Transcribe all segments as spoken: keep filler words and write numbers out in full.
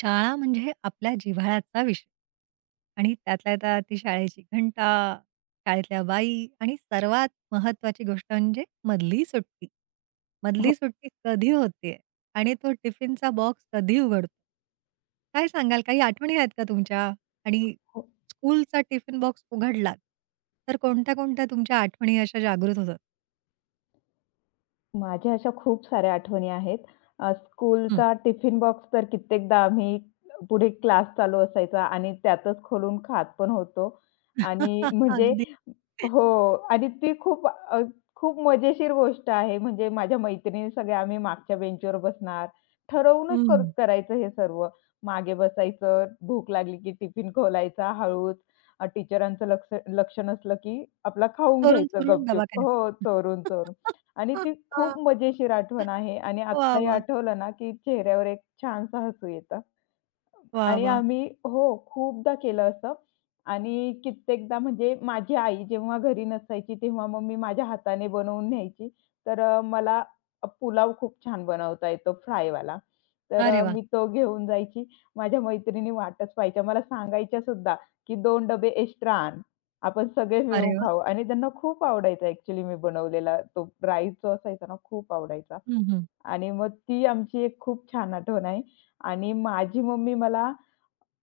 शाळा म्हणजे आपल्या जिव्हाळ्याचा विषय आणि त्यातल्या त्यात ती शाळेची घंटा, शाळेतल्या बाई आणि सर्वात महत्वाची गोष्ट म्हणजे मधली सुट्टी. मधली सुट्टी कधी होतेय आणि तो टिफिनचा बॉक्स कधी उघडतो? काय सांगाल? काही आठवणी आहेत का तुमच्या? आणि हो, स्कूलचा टिफिन बॉक्स उघडलात, तर कोणत्या-कोणत्या तुमच्या आठवणी अशा जागृत होतात? माझ्या अशा खूप साऱ्या आठवणी आहेत. अ, हं. स्कूलचा टिफिन बॉक्स तर कित्येकदा आम्ही पुढे क्लास चालू असायचा आणि त्यातच खोलून खात पण होतो आणि म्हणजे अगदी. हो. आणि ती खूप अ, खूप मजेशीर गोष्ट आहे. म्हणजे माझ्या मैत्रिणी सगळ्या आम्ही मागच्या बेंचवर बसणार. ठरवूनच कर हं. करायचं हे सर्व. मागे बसायचं, भूक लागली की टिफिन खोलायचा हळूच. अ, टीचरांचं लक्ष लक्ष नसलं की आपला खाऊन घ्यायचं चोरून-चोरून गपचूप. डबा हो, खायचा. चोरून, चोरून. आणि ती खूप मजेशीर आठवण आहे आणि वाह, आत्ताही वाह! आठवलं ना, की चेहऱ्यावर एक छानसा हसू येतं. वाह, आणि वाह! आम्ही हो, खूपदा केलं असं आणि कित्येकदा म्हणजे माझी आई जेव्हा घरी नसायची, तेव्हा मग मी माझ्या हाताने बनवून न्यायची. तर अ, मला पुलाव खूप छान बनवता येतो फ्रायवाला. तर अरे अ, वाह! मी तो घेऊन जायची. माझ्या मैत्रिणी वाटच पाहायच्या. मला सांगायच्या सुद्धा, की दोन डबे एक्स्ट्रा आण. आपण सगळे मिळून अरे वाह! खाऊ आणि त्यांना खूप आवडायचा ॲक्चुअली मी बनवलेला तो राईस जो असायचा ना, खूप आवडायचा हं, हं. आणि मग ती आमची एक खूप छान आठवण आहे आणि माझी मम्मी मला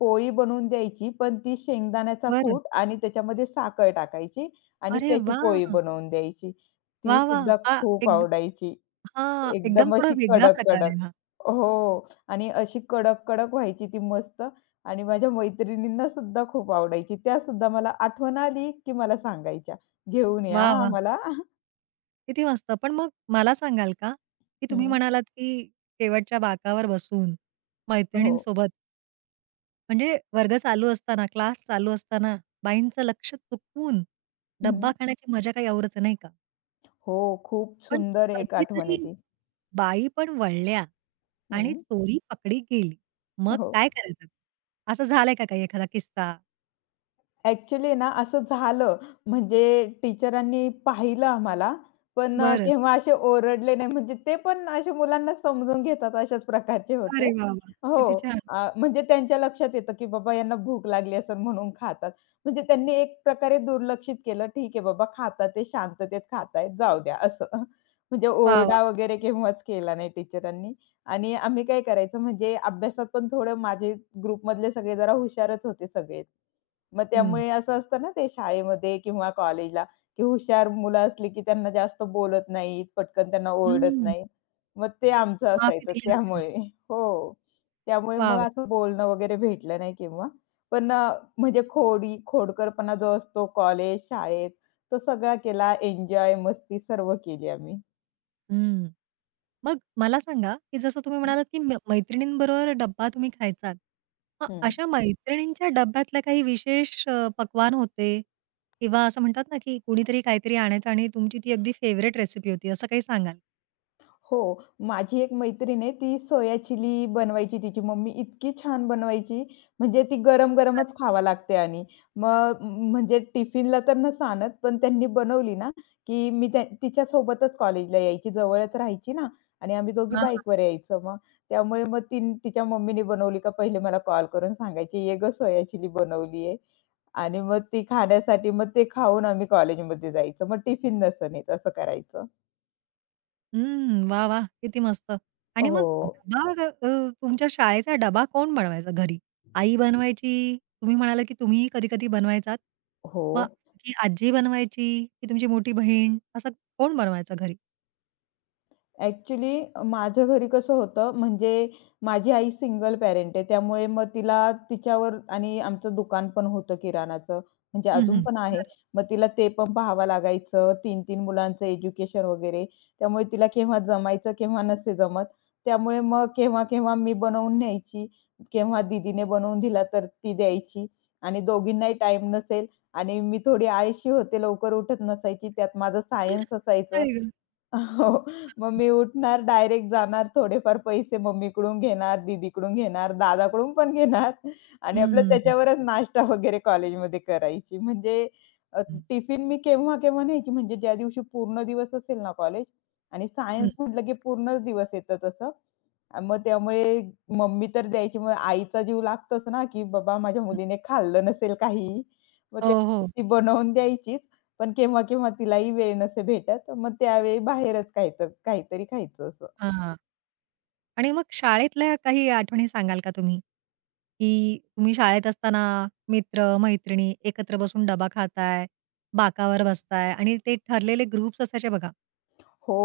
पोळी बनवून द्यायची, पण ती शेंगदाण्याचा बरं. कूट आणि त्याच्यामध्ये साखर टाकायची आणि अरे त्याची पोळी वाह! बनवून द्यायची. ती वाह, वाह! सुद्धा हा खूप एक आवडायची. हां, एकदम एकदम थोडा अशी वेगळा प्रकार कडक-कडक. आहे हा. हो आणि अशी कडक-कडक व्हायची ती मस्त आणि माझ्या मैत्रिणींना सुद्धा खूप आवडायची. त्या सुद्धा मला आठवण आली, की मला सांगायच्या, "घेऊन या वाह, वाह! आम्हाला." किती मस्त. पण मग मला सांगाल का, की तुम्ही हं, म्हणालात, की शेवटच्या बाकावर बसून हो. मैत्रिणींसोबत म्हणजे वर्ग चालू असताना, क्लास चालू असताना बाईंचं लक्ष चुकवून हं. डब्बा खाण्याची मजा काही औरच आहे, नाही का? हो, खूप पण सुंदर एक आठवण आहे कधीतरी ती. बाई पण वळल्या आणि हं, चोरी पकडी गेली. मग हो. काय करायचं? असं झालंय का काही एखादा किस्सा? ॲक्चुअली ना असं झालं. म्हणजे टीचरांनी पाहिलं आम्हाला, पण अ, बरं. केव्हा असे ओरडले नाही. म्हणजे ते पण असे मुलांना समजून घेतात अशाच प्रकारचे होते. अरे वाह, वाह! हो. किती छान. अ, म्हणजे त्यांच्या लक्षात येतं, की बाबा यांना भूक लागली असेल म्हणून खातात. म्हणजे त्यांनी एक प्रकारे दुर्लक्षित केलं. ठीक आहे बाबा खातात ते शांततेत खातायत जाऊ द्या असं. म्हणजे वाह, वाह! ओरडा वगैरे केव्हाच केला नाही टीचरांनी. आणि आम्ही काय करायचो म्हणजे अभ्यासात पण थोडं माझे ग्रुपमधले सगळे जरा हुशारच होते सगळे. मग हं. त्यामुळे असं असतं ना ते शाळेमध्ये किंवा कॉलेजला, की हुशार मुलं असली की त्यांना जास्त बोलत नाहीत, पटकन त्यांना ओरडत हं. नाहीत. मग ते आमचं माफी असायचं दिली जाते त्यामुळे. लगेच. हो. त्यामुळे वाह, मग वाह! असं बोलणं वगैरे भेटलं नाही किंवा. पण अ, म्हणजे खोडी खोडकरपणा जो असतो कॉलेज, शाळेत तो सगळा केला. एन्जॉय, मस्ती सर्व केली आम्ही. हं. मग मला सांगा, की जसं तुम्ही म्हणालात, की म मैत्रिणींबरोबर डब्बा तुम्ही खायचात. मग हं. अशा मैत्रिणींच्या डब्यातल्या काही विशेष अ, पकवान होते किंवा असं म्हणतात ना, की कुणीतरी काहीतरी आणायचं आणि तुमची ती अगदी फेव्हरेट रेसिपी होती, असं काही सांगाल? हो. माझी एक मैत्रीण आहे, ती सोया चिली बनवायची तिची मम्मी इतकी छान बनवायची, म्हणजे ती अरे गरम-गरमच खावा लागते आणि मग म्हणजे टिफिनला तर नसं आणत, पण त्यांनी बनवली ना, की मी त्या तिच्यासोबतच कॉलेजला यायची, जवळच राहायची ना आणि आम्ही दोघी वाह! बाईकवर यायचो मग. त्यामुळे मग ती तिच्या मम्मीने बनवली का पहिले मला कॉल करून सांगायची, "ये गं सोया चिली बनवली आहे." आणि मग ती खाण्यासाठी मग ते खाऊन आम्ही कॉलेजमध्ये जायचो. मग टिफिन नसं नेत असं करायचं. हं. वाह! वाह! किती मस्त. आणि हो. मग डबा ग- अ, तुमच्या शाळेचा डबा कोण बनवायचा घरी? आई बनवायची? तुम्ही म्हणालात की तुम्हीही कधी-कधी बनवायचात. हो. मग की आजी बनवायची? की तुमची मोठी बहीण? असं कोण बनवायचं घरी? ॲक्चुअली माझ्या घरी कसं होतं, म्हणजे माझी आई सिंगल पॅरेंट आहे. त्यामुळे मग तिला तिच्यावर आणि आमचं दुकान पण होतं किराणाचं, म्हणजे हं, अजून हं. पण आहे. बरं. मग तिला ते पण पाहावं लागायचं. तीन 3 मुलांचं एज्युकेशन वगैरे. त्यामुळे तिला केव्हा जमायचं, केव्हा नसे जमत. त्यामुळे मग केव्हा-केव्हा मी बनवून न्यायची, केव्हा दीदीने बनवून दिला तर ती द्यायची आणि दोघींनाही टाईम नसेल आणि मी थोडी आळशी होते, लवकर उठत नसायची. त्यात माझं सायन्स असायचं. आई गं! हो. मग हां. मी उठणार, डायरेक्ट जाणार, थोडेफार पैसे मम्मीकडून घेणार, दीदीकडून घेणार, दादाकडून पण घेणार आणि हं, आपलं हं, त्याच्यावरच नाश्ता वगैरे कॉलेजमध्ये करायची. म्हणजे अ, टिफिन मी केव्हा-केव्हा न्यायची, म्हणजे ज्या दिवशी पूर्ण दिवस असेल ना कॉलेज आणि सायन्स म्हटलं की पूर्णच दिवस येतं तसं. अ, मग त्यामुळे मम्मी तर द्यायची. मग आईचा जीव लागतोच ना, की बाबा माझ्या मुलीने खाल्लं नसेल काही. मग हो, त्या हो. ती बनवून द्यायचीच. पण केव्हा-केव्हा तिलाही वेळ नसे भेटत. मग त्यावेळी बाहेरच खायचं, काहीतरी खायचं असं. हां. आणि मग शाळेतल्या काही आठवणी सांगाल का तुम्ही? की तुम्ही शाळेत असताना मित्र-मैत्रिणी एकत्र बसून डबा खाताय, बाकावर बसताय आणि ते ठरलेले ग्रुप्स असायचे बघा. हो.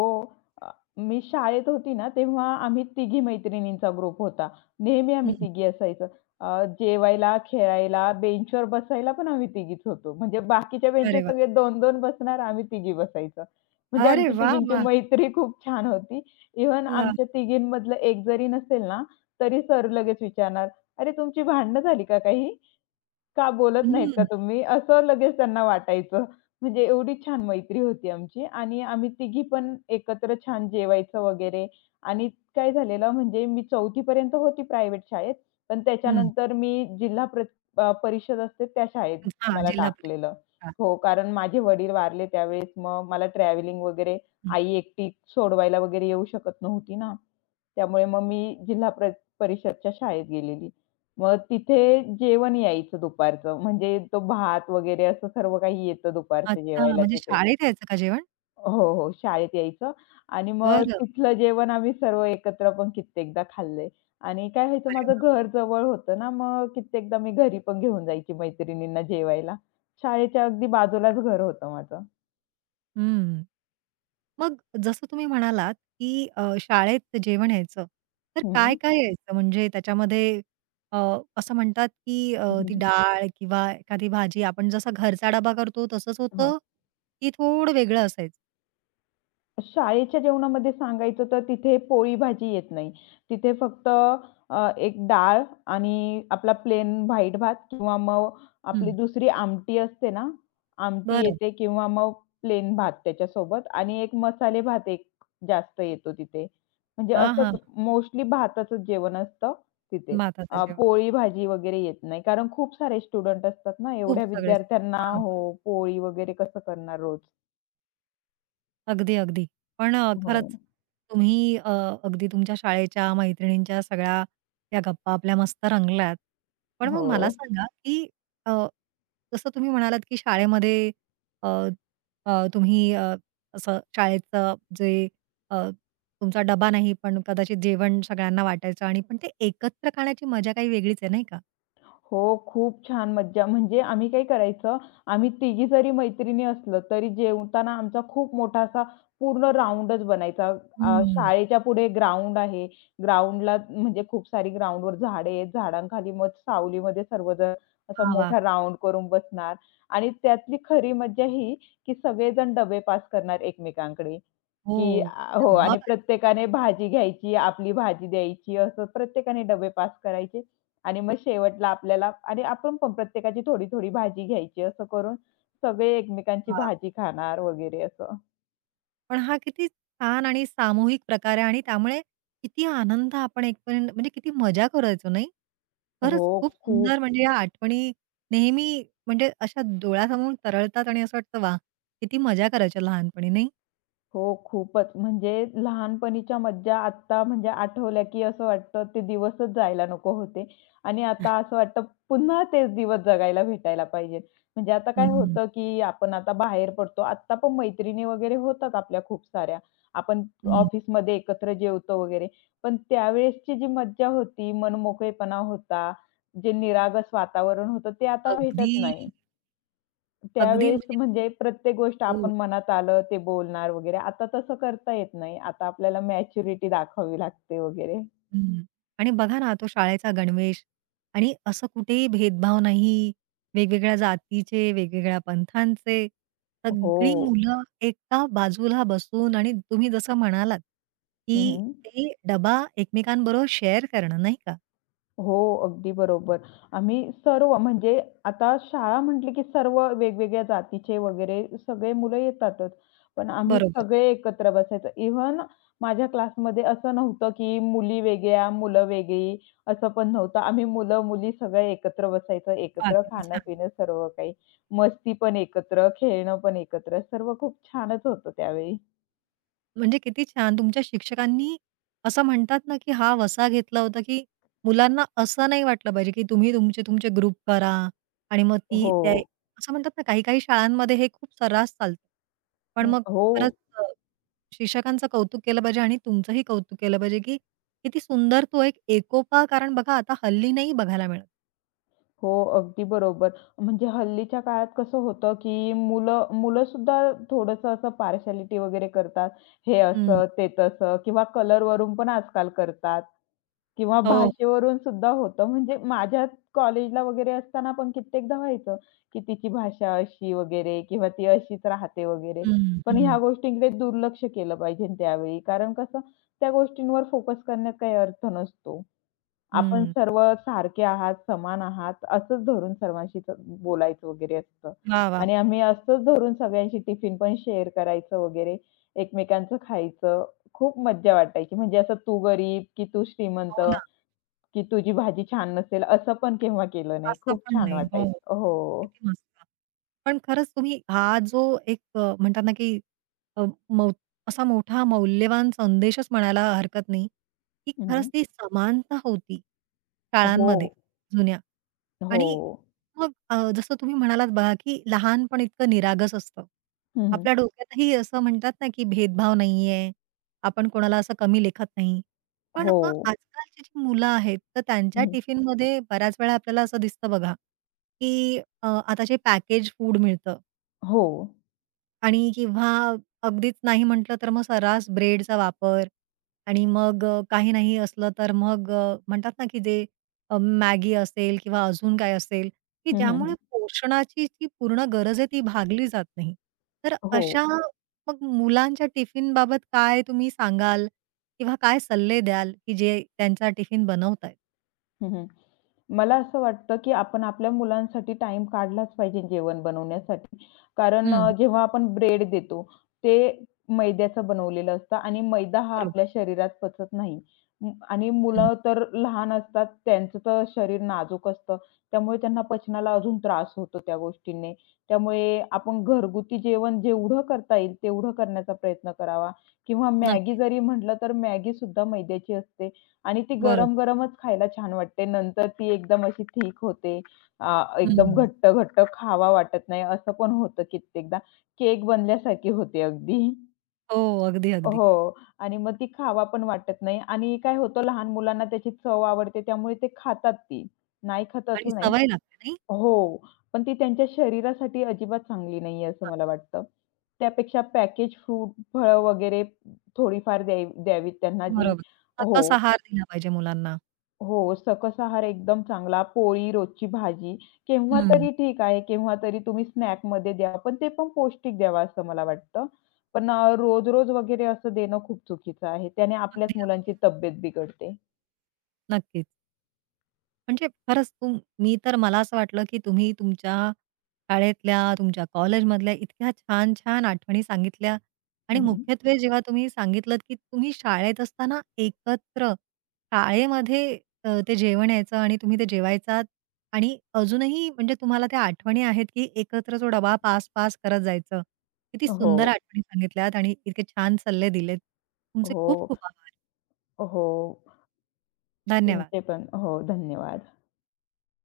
अ, मी शाळेत होती ना, तेव्हा आम्ही तिघी मैत्रिणींचा ग्रुप होता. नेहमी आम्ही हं. तिघी असायचो. अ, जेवायला, खेळायला, बेंचवर बसायला पण आम्ही तिघीच होतो. म्हणजे बाकीच्या बेंचवर अरे वाह! सगळे दोन दोन बसणार, आम्ही तिघी बसायचो. म्हणजे अरे आमची वाह! तिघींची वाह! मैत्री खूप छान होती. इव्हन वाह! आमच्या तिघींमधलं एक जरी नसेल ना, तरी सर लगेच विचारणार, "अरे, तुमची भांडणं झाली का काही?" का बोलत नाहीत का हं, तुम्ही? असं लगेच त्यांना वाटायचं. म्हणजे एवढी छान मैत्री होती आमची आणि आम्ही तिघी पण एकत्र छान जेवायचं वगैरे आणि काय झालेलं म्हणजे मी 4थी पर्यंत होती प्रायव्हेट शाळेत, पण हं. त्याच्यानंतर मी जिल्हा प्र अ, परिषद असते त्या शाळेत हां, मला जिल्हा टाकलेलं. परिषद शाळा. हो, कारण माझे वडील वारले त्यावेळेस मग मला ट्रॅव्हलिंग वगैरे आई एकटी सोडवायला वगैरे येऊ शकत नव्हती ना. त्यामुळे मग मी जिल्हा प्र परिषदच्या शाळेत गेलेली. मग तिथे जेवण यायचं दुपारचं. म्हणजे तो भात वगैरे असं सर्व काही येतं दुपारचं अच्छा, जेवायला म्हणजे तिथे. शाळेत यायचं का जेवण? हो, हो. शाळेत यायचं आणि मग बरं. तिथलं जेवण आम्ही सर्व एकत्र पण कित्येकदा खाल्लंय. आणि काय व्हायचं अरे माझं वाह! घर जवळ होतं ना, मग कित्येकदा मी घरी पण घेऊन जायची मैत्रिणींना जेवायला. शाळेच्या अगदी बाजूलाच घर होतं माझं. हं. मग जसं तुम्ही म्हणालात, की अ, शाळेत जेवण यायचं, तर हं. काय-काय यायचं? म्हणजे त्याच्यामध्ये अ, असं म्हणतात, की अ, हं, ती हं. डाळ किंवा एखादी भाजी आपण जसा घरचा डबा करतो तसंच हो. होतं, की थोडं वेगळं असायचं? शाळेच्या जेवणामध्ये सांगायचं तर तिथे पोळी भाजी येत नाही. तिथे फक्त अ, एक डाळ आणि आपला प्लेन व्हाईट भात किंवा मग आपली हं. दुसरी आमटी असते ना, आमटी बरं. येते किंवा मग प्लेन भात त्याच्यासोबत आणि एक मसाले भात एक जास्त येतो तिथे. म्हणजे हां, असंच हां. मोस्टली भाताचंच जेवण असतं तिथे. भाताचं अ, जेवण. पोळी भाजी वगैरे येत नाही. कारण खूप सारे स्टुडंट असतात ना, खूप एवढ्या सगळे विद्यार्थ्यांना बरोबर. हो, पोळी वगैरे कसं करणार रोज? अगदी, अगदी. पण अ, हो. खरंच तुम्ही अ, अगदी तुमच्या शाळेच्या मैत्रिणींच्या सगळ्या त्या गप्पा आपल्या मस्त रंगल्यात. पण मग मला हो. सांगा, की अ, जसं तुम्ही म्हणालात, की शाळेमध्ये अ, अ, तुम्ही अ, असं शाळेचं जे अ, तुमचा डबा नाही, पण कदाचित जेवण सगळ्यांना वाटायचं आणि पण ते एकत्र खाण्याची मजा काही वेगळीच आहे, नाही का? हो, खूप छान मज्जा. म्हणजे आम्ही काय करायचं, आम्ही तिघी जरी मैत्रिणी असलो, तरी जेवताना आमचा खूप मोठा असा पूर्ण राउंडच बनायचा. अ, हं. शाळेच्या पुढे ग्राउंड आहे. ग्राउंडला म्हणजे खूप सारी ग्राउंडवर झाडे आहेत. झाडांखाली मग सावलीमध्ये सर्वजण असा वाह! वाह! मोठा राउंड करून बसणार आणि त्यातली खरी मज्जा ही, की सगळेजण डबे पास करणार एकमेकांकडे, हो. की अ, हो डब्बा आणि पाहिजे. प्रत्येकाने भाजी घ्यायची, आपली भाजी द्यायची, असं प्रत्येकाने डबे पास करायचे आणि मग शेवटला आपल्याला आणि आपण पण प्रत्येकाची थोडी-थोडी भाजी घ्यायची असं करून सगळे एकमेकांची भाजी खाणार वगैरे असं. पण हा किती छान आणि सामूहिक प्रकार आहे आणि त्यामुळे किती आनंद आपण एकपर्यंत म्हणजे किती मजा करायचो नाही? खरंच हो, खूप खूप. सुंदर म्हणजे या आठवणी नेहमी म्हणजे अशा डोळ्यासमोर तरळतात आणि असं वाटतं वाह! किती मजा करायच्या लहानपणी नाही? हो, खूपच. म्हणजे लहानपणीच्या मज्जा आत्ता म्हणजे आठवल्या, की असं वाटतं ते दिवसच जायला नको होते आणि आता असं वाटतं पुन्हा तेच दिवस जगायला भेटायला पाहिजेत. म्हणजे आता काय हं, होतं, की आपण आता बाहेर पडतो. आत्ता पण मैत्रिणी वगैरे होतात आपल्या खूप साऱ्या. आपण हं. ऑफिसमध्ये एकत्र जेवतो वगैरे. पण त्यावेळेसची जी मज्जा होती, मनमोकळेपणा होता, जे निरागस वातावरण होतं, ते आता अगदी, भेटत नाही. अगदी त्यावेळेस म्हणजे म्हणजे प्रत्येक गोष्ट हो. आपण मनात आलं ते बोलणार वगैरे. आता तसं करता येत नाही. आता आपल्याला मॅच्युरिटी दाखवावी लागते वगैरे. हं. आणि बघा ना, तो शाळेचा गणवेश आणि असं कुठेही भेदभाव नाही, वेगवेगळ्या जातीचे, वेगवेगळ्या पंथांचे. सगळी हो. मुलं एका बाजूला बसून आणि तुम्ही जसं म्हणालात, हं, की हं. ते डबा एकमेकांबरोबर शेअर करणं, नाही का? हो, अगदी बरोबर. आम्ही सर्व म्हणजे आता शाळा म्हटली की सर्व वेगवेगळ्या जातीचे वगैरे सगळे मुलं येतातच. पण आम्ही बरोबर. सगळे एकत्र बसायचो. इव्हन माझ्या क्लासमध्ये असं नव्हतं की मुली वेगळ्या, मुलं वेगळी असं पण नव्हतं. आम्ही मुलं-मुली सगळे एकत्र बसायचो, वाह! एकत्र किती छान. खाणं-पिणं सर्व काही. मस्ती पण एकत्र, खेळणं पण एकत्र सर्व खूप छानच होतं त्यावेळी. म्हणजे किती छान तुमच्या शिक्षकांनी असं म्हणतात ना, की हा वसा घेतला होता, की मुलांना असं नाही वाटलं पाहिजे, की तुम्ही तुमचे तुमचे ग्रुप करा आणि मग ती हो. त्या असं म्हणतात ना, काही-काही शाळांमध्ये हे खूप सर्रास चालतं. पण हं, मग खरंच हो. अ, शिक्षकांचं कौतुक केलं पाहिजे आणि तुमचंही कौतुक केलं पाहिजे, की किती सुंदर तो एक एकोपा कारण बघा आता हल्ली नाही बघायला मिळत. हो, अगदी बरोबर. म्हणजे हल्लीच्या काळात कसं होतं, की मुलं मुलं सुद्धा थोडंसं असं पार्शालिटी वगैरे करतात. हे हं. असं, ते तसं किंवा कलरवरून पण आजकाल करतात किंवा हो. भाषेवरून सुद्धा होतं. म्हणजे माझ्या कॉलेजला वगैरे असताना पण कित्येकदा व्हायचं, की तिची भाषा अशी वगैरे किंवा ती अशीच राहते वगैरे. हं, पण ह्या हं, गोष्टींकडे दुर्लक्ष केलं पाहिजे त्यावेळी. कारण कसं त्या गोष्टींवर फोकस करण्यात काही अर्थ नसतो. आपण हं. सर्व सारखे आहात, समान आहात असंच धरून सर्वांशी तर बोलायचं वगैरे असतं. वाह! वाह! आणि आम्ही असंच धरून सगळ्यांशी टिफिन पण शेअर करायचं वगैरे, एकमेकांचं खायचं. खूप मज्जा वाटायची. म्हणजे असं तू गरीब, की तू श्रीमंत, हो ना. की तुझी भाजी छान नसेल असं पण केव्हा केलं नाही. असं खूप पण छान नाही. हो. वाटायचं. हो. किती मस्त. पण खरंच तुम्ही हा जो एक अ, म्हणतात ना, की अ, मौ असा मोठा मौल्यवान संदेशच म्हणायला हरकत नाही, की हं. खरंच ती समानता होती हो. काळांमध्ये जुन्या. हो. आणि मग अ, जसं तुम्ही म्हणालात बघा, की लहानपण इतकं निरागस असतं. हं, हं. आपल्या डोक्यातही असं म्हणतात ना, की भेदभाव नाहीये, आपण कोणाला असं कमी लेखत नाही. पण हो. मग आजकालची जी मुलं आहेत, तर त्यांच्या हं, हं. टिफिनमध्ये बऱ्याच वेळा आपल्याला असं दिसतं बघा, की अ, आता जे पॅकेज फूड मिळतं हो. आणि किंवा अगदीच नाही म्हटलं तर मग सर्रास ब्रेडचा वापर आणि मग अ, काही नाही असलं तर मग अ, म्हणतात ना, की जे अ, मॅगी असेल किंवा अजून काय असेल, की हं, हं, हं. ज्यामुळे पोषणाची जी पूर्ण गरज आहे ती भागली जात नाही. तर हो. अशा मग मुलांच्या टिफिन बाबत काय तुम्ही सांगाल किंवा काय सल्ले द्याल, की जे त्यांचा टिफिन बनवतायत? हं, हं. मला असं वाटतं, की आपण आपल्या मुलांसाठी टाईम काढलाच पाहिजे जेवण बनवण्यासाठी. कारण अ, हं. जेव्हा आपण ब्रेड देतो, ते मैद्याचं बनवलेलं असतं आणि मैदा हा बरोबर. आपल्या शरीरात पचत नाही. अं, आणि हं. मुलं तर लहान असतात, त्यांचं तर शरीर नाजूक असतं. त्यामुळे त्यांना पचनाला अजून त्रास होतो त्या गोष्टींनी. त्यामुळे आपण घरगुती जेवण जेवढं करता येईल, तेवढं करण्याचा प्रयत्न करावा किंवा मॅगी नक्कीच. जरी म्हटलं, तर मॅगीसुद्धा मैद्याची असते आणि ती बरोबर. गरम-गरमच खायला छान वाटते. नंतर ती एकदम अशी थिक होते. अ, एकदम हं. घट्ट, घट्ट खावा वाटत नाही असं पण होतं कित्येकदा. केक बनल्यासारखी होते अगदी. हो, अगदी, अगदी. हो आणि मग ती खावा पण वाटत नाही आणि काय होतं लहान मुलांना त्याची चव आवडते त्यामुळे ते खातात ती. नाही खात आणि असं नाही. सवय लागते नाही? हो, पण ती त्यांच्या शरीरासाठी अजिबात चांगली नाहीये असं मला वाटतं. त्यापेक्षा पॅकेज फ्रूट, फळं वगैरे थोडीफार द्यावी द्यावीत त्यांना जी बरोबर. सकस हो. आहार दिला पाहिजे मुलांना. हो, सकस आहार एकदम चांगला. पोळी, रोजची भाजी केव्हा हं. तरी ठीक आहे, केव्हा तरी तुम्ही स्नॅकमध्ये द्या, पण ते पण पौष्टिक द्यावा असं मला वाटतं. पण अ, रोज-रोज वगैरे असं देणं खूप चुकीचं आहे. त्याने आपल्याच अगदी, मुलांची अगदी. तब्येत बिघडते. नक्कीच. म्हणजे खरंच तुम मी तर मला असं वाटलं, की तुम्ही तुमच्या शाळेतल्या, तुमच्या कॉलेजमधल्या इतक्या छान-छान आठवणी सांगितल्या आणि हं, हं. मुख्यत्वे जेव्हा तुम्ही सांगितलत, की तुम्ही शाळेत असताना एकत्र शाळेमध्ये अ, ते जेवण यायचं आणि तुम्ही ते जेवायचात आणि अजूनही म्हणजे तुम्हाला त्या आठवणी आहेत, की एकत्र तो डबा पास-पास करत जायचं. किती सुंदर हो, आठवणी सांगितल्यात आणि इतके छान सल्ले दिलेत. तुमचे हो, खूप-खूप आभार. हो. धन्यवाद. तुमचे पण. हो, धन्यवाद.